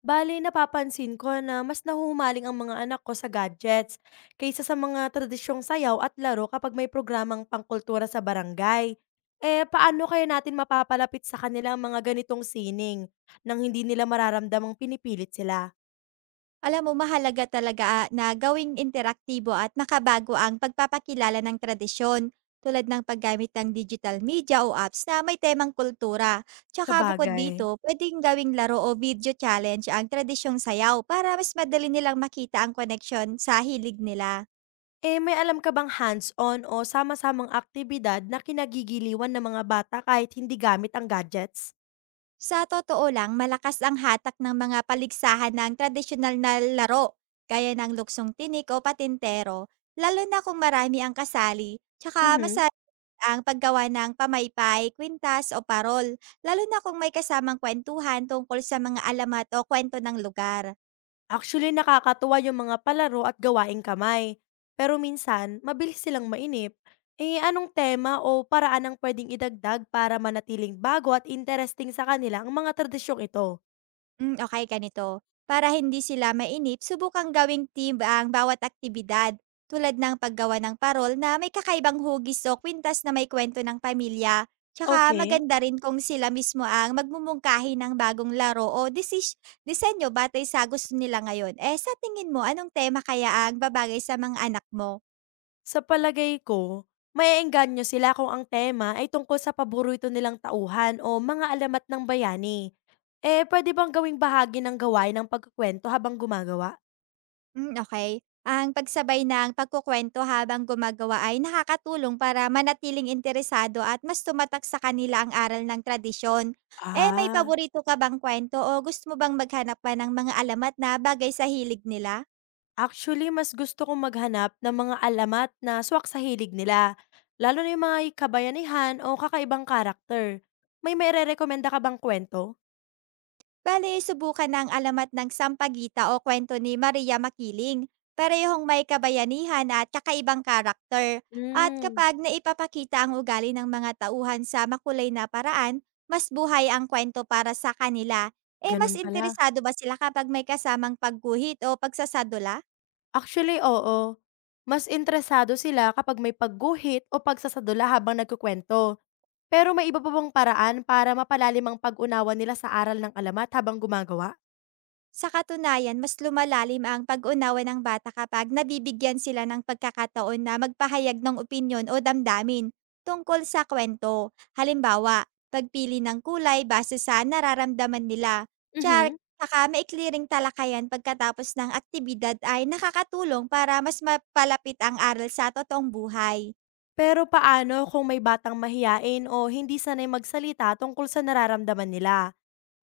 Bale, napapansin ko na mas nahuhumaling ang mga anak ko sa gadgets kaysa sa mga tradisyong sayaw at laro kapag may programang pangkultura sa barangay. Eh, paano kaya natin mapapalapit sa kanila ang mga ganitong sining nang hindi nila mararamdamang pinipilit sila? Alam mo mahalaga talaga, na gawing interaktibo at makabago ang pagpapakilala ng tradisyon, tulad ng paggamit ng digital media o apps na may temang kultura. Sa Tsaka bukod bagay. dito, pwedeng gawing laro o video challenge ang tradisyong sayaw para mas madali nilang makita ang koneksyon sa hilig nila. Eh, may alam ka bang hands-on o sama-samang aktibidad na kinagigiliwan ng mga bata kahit hindi gamit ang gadgets? Sa totoo lang, malakas ang hatak ng mga paligsahan ng tradisyonal na laro, gaya ng luksong tinik o patintero, lalo na kung marami ang kasali, tsaka mas Mhm. ang paggawa ng pamaypay, kwintas o parol, lalo na kung may kasamang kwentuhan tungkol sa mga alamat o kwento ng lugar. Actually, nakakatuwa yung mga palaro at gawaing kamay. Pero minsan, mabilis silang mainip. Eh, anong tema o paraan ang pwedeng idagdag para manatiling bago at interesting sa kanila ang mga tradisyong ito? Okay, ganito. Para hindi sila mainip, subukang gawing team ang bawat aktibidad tulad ng paggawa ng parol na may kakaibang hugis o kwintas na may kwento ng pamilya. Tsaka Okay, maganda rin kung sila mismo ang magmumungkahi ng bagong laro o disenyo batay sa gusto nila ngayon. Eh sa tingin mo, anong tema kaya ang babagay sa mga anak mo? sa palagay ko, maiengganyo sila kung ang tema ay tungkol sa paborito nilang tauhan o mga alamat ng bayani. Eh, pwede bang gawing bahagi ng gawain ng pagkukwento habang gumagawa? Okay. Ang pagsabay ng pagkukuwento habang gumagawa ay nakakatulong para manatiling interesado at mas tumatak sa kanila ang aral ng tradisyon. Eh, may Ah, paborito ka bang kwento o gusto mo bang maghanap pa ng mga alamat na bagay sa hilig nila? actually, mas gusto kong maghanap ng mga alamat na swak sa hilig nila, lalo na yung mga kabayanihan o kakaibang karakter. May mairerekomenda ka bang kwento? Bale, subukan ng alamat ng Sampagita o kwento ni Maria Makiling. Parehong may kabayanihan at kakaibang karakter. At Hmm, kapag naipapakita ang ugali ng mga tauhan sa makulay na paraan, mas buhay ang kwento para sa kanila. Eh, mas ganun pala. interesado ba sila kapag may kasamang pagguhit o pagsasadula? Actually, oo. Mas interesado sila kapag may pagguhit o pagsasadula habang nagkukwento. Pero may iba pa bang paraan para mapalalim ang pag-unawa nila sa aral ng alamat habang gumagawa? Sa katunayan, mas lumalalim ang pag-unawa ng bata kapag nabibigyan sila ng pagkakataon na magpahayag ng opinyon o damdamin tungkol sa kwento. Halimbawa, pagpili ng kulay base sa nararamdaman nila. Char, Mhm. saka maikli ring talakayan pagkatapos ng aktibidad ay nakakatulong para mas mapalapit ang aral sa totoong buhay. Pero paano kung may batang mahiyain o hindi sanay magsalita tungkol sa nararamdaman nila?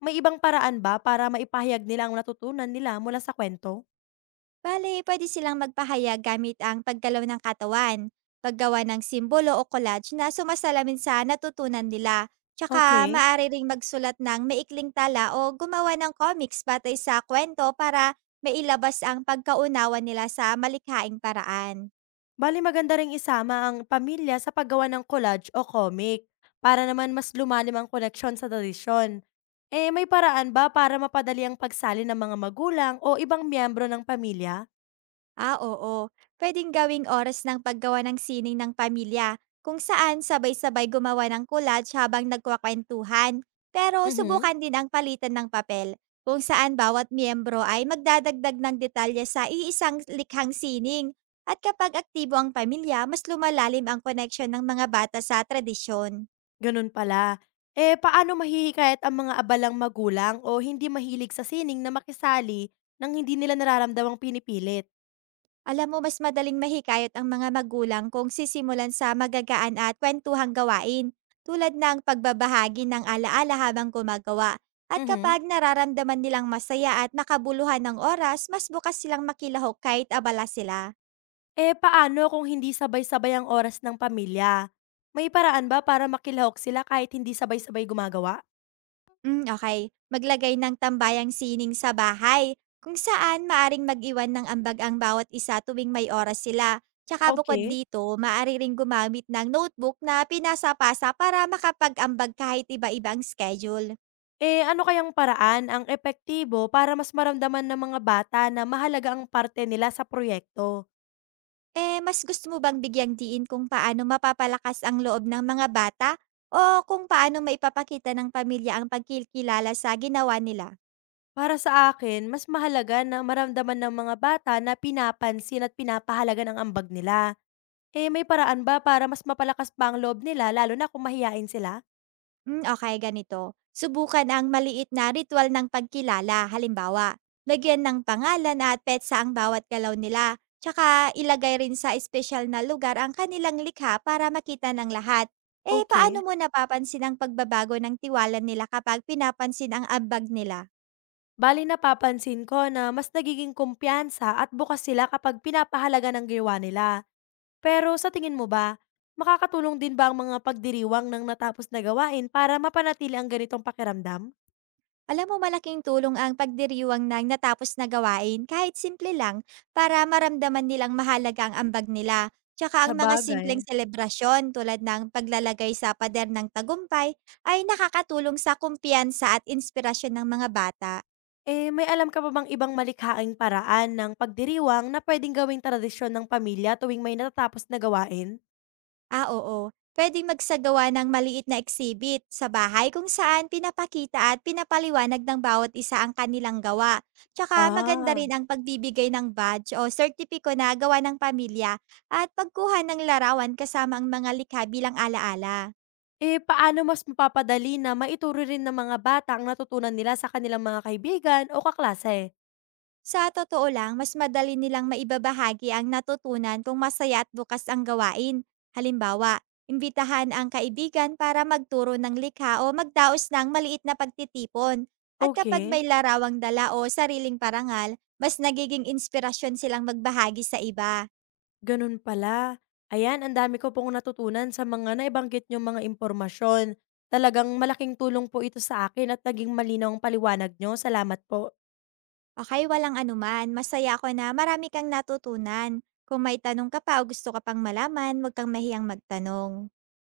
May ibang paraan ba para maipahayag nila ang natutunan nila mula sa kwento? Bale, pwede silang magpahayag gamit ang paggalaw ng katawan, paggawa ng simbolo o collage na sumasalamin sa natutunan nila, tsaka Okay. maaari ring magsulat ng maikling tala o gumawa ng comics batay sa kwento para mailabas ang pagkaunawa nila sa malikhaing paraan. Bali maganda ring isama ang pamilya sa paggawa ng collage o comic para naman mas lumalim ang koneksyon sa tradisyon. Eh, may paraan ba para mapadali ang pagsali ng mga magulang o ibang miyembro ng pamilya? Ah, oo. Pwedeng gawing oras ng paggawa ng sining ng pamilya, kung saan sabay-sabay gumawa ng collage habang nagkwakwentuhan. Pero Mhm. subukan din ang palitan ng papel, kung saan bawat miyembro ay magdadagdag ng detalye sa iisang likhang sining. At kapag aktibo ang pamilya, mas lumalalim ang connection ng mga bata sa tradisyon. Ganun pala. Eh, paano mahihikayat ang mga abalang magulang o hindi mahilig sa sining na makisali nang hindi nila nararamdamang pinipilit? Alam mo mas madaling mahikayat ang mga magulang kung sisimulan sa magagaan at kwentuhang gawain tulad ng pagbabahagi ng alaala habang gumagawa. At Mhm. kapag nararamdaman nilang masaya at makabuluhan ng oras, mas bukas silang makilahok kahit abala sila. Eh, paano kung hindi sabay-sabay ang oras ng pamilya? May paraan ba para makilahok sila kahit hindi sabay-sabay gumagawa? Okay. Maglagay ng tambayang sining sa bahay, kung saan maaring mag-iwan ng ambag ang bawat isa tuwing may oras sila. Tsaka bukod Okay. dito, maaari ring gumamit ng notebook na pinasa-pasa para makapag-ambag kahit iba ibang schedule. Eh, ano kayang paraan ang epektibo para mas maramdaman ng mga bata na mahalaga ang parte nila sa proyekto? Eh, mas gusto mo bang bigyang diin kung paano mapapalakas ang loob ng mga bata o kung paano maipapakita ng pamilya ang pagkilkilala sa ginawa nila? Para sa akin, mas mahalaga na maramdaman ng mga bata na pinapansin at pinapahalagan ang ambag nila. Eh, may paraan ba para mas mapalakas pa ang loob nila lalo na kung mahiyain sila? Okay ganito. Subukan ang maliit na ritual ng pagkilala. Halimbawa, lagyan ng pangalan at petsa ang bawat galaw nila. Tsaka ilagay rin sa espesyal na lugar ang kanilang likha para makita ng lahat. Eh, Okey. paano mo napapansin ang pagbabago ng tiwala nila kapag pinapansin ang ambag nila? Bale, napapansin ko na mas nagiging kumpiyansa at bukas sila kapag pinapahalaga ng gawa nila. Pero sa tingin mo ba, makakatulong din ba ang mga pagdiriwang ng natapos na gawain para mapanatili ang ganitong pakiramdam? Alam mo malaking tulong ang pagdiriwang ng natapos na gawain kahit simple lang para maramdaman nilang mahalaga ang ambag nila. Tsaka ang mga simpleng Sabagay. selebrasyon tulad ng paglalagay sa pader ng tagumpay ay nakakatulong sa kumpiyansa at inspirasyon ng mga bata. Eh, may alam ka pa bang ibang malikhaing paraan ng pagdiriwang na pwedeng gawing tradisyon ng pamilya tuwing may natatapos na gawain? Ah, oo. Pwedeng magsagawa ng maliit na exhibit sa bahay kung saan pinapakita at pinapaliwanag ng bawat isa ang kanilang gawa. Tsaka maganda Ah, rin ang pagbibigay ng badge o sertipiko na gawa ng pamilya at pagkuha ng larawan kasama ang mga likha bilang alaala. eh, paano mas mapapadali na maituro rin ng mga bata ang natutunan nila sa kanilang mga kaibigan o kaklase? Sa totoo lang, mas madali nilang maibabahagi ang natutunan kung masaya at bukas ang gawain. Halimbawa, imbitahan ang kaibigan para magturo ng likha o magdaos ng maliit na pagtitipon. At kapag may Okay. larawang dala o sariling parangal, mas nagiging inspirasyon silang magbahagi sa iba. Ganun pala. Ayan, ang dami ko pong natutunan sa mga naibanggit niyong mga impormasyon. Talagang malaking tulong po ito sa akin at naging malinaw ang paliwanag niyo. Salamat po. Okay, walang anuman. Masaya ako na marami kang natutunan. Kung may tanong ka pa o gusto ka pang malaman, huwag kang mahiyang magtanong.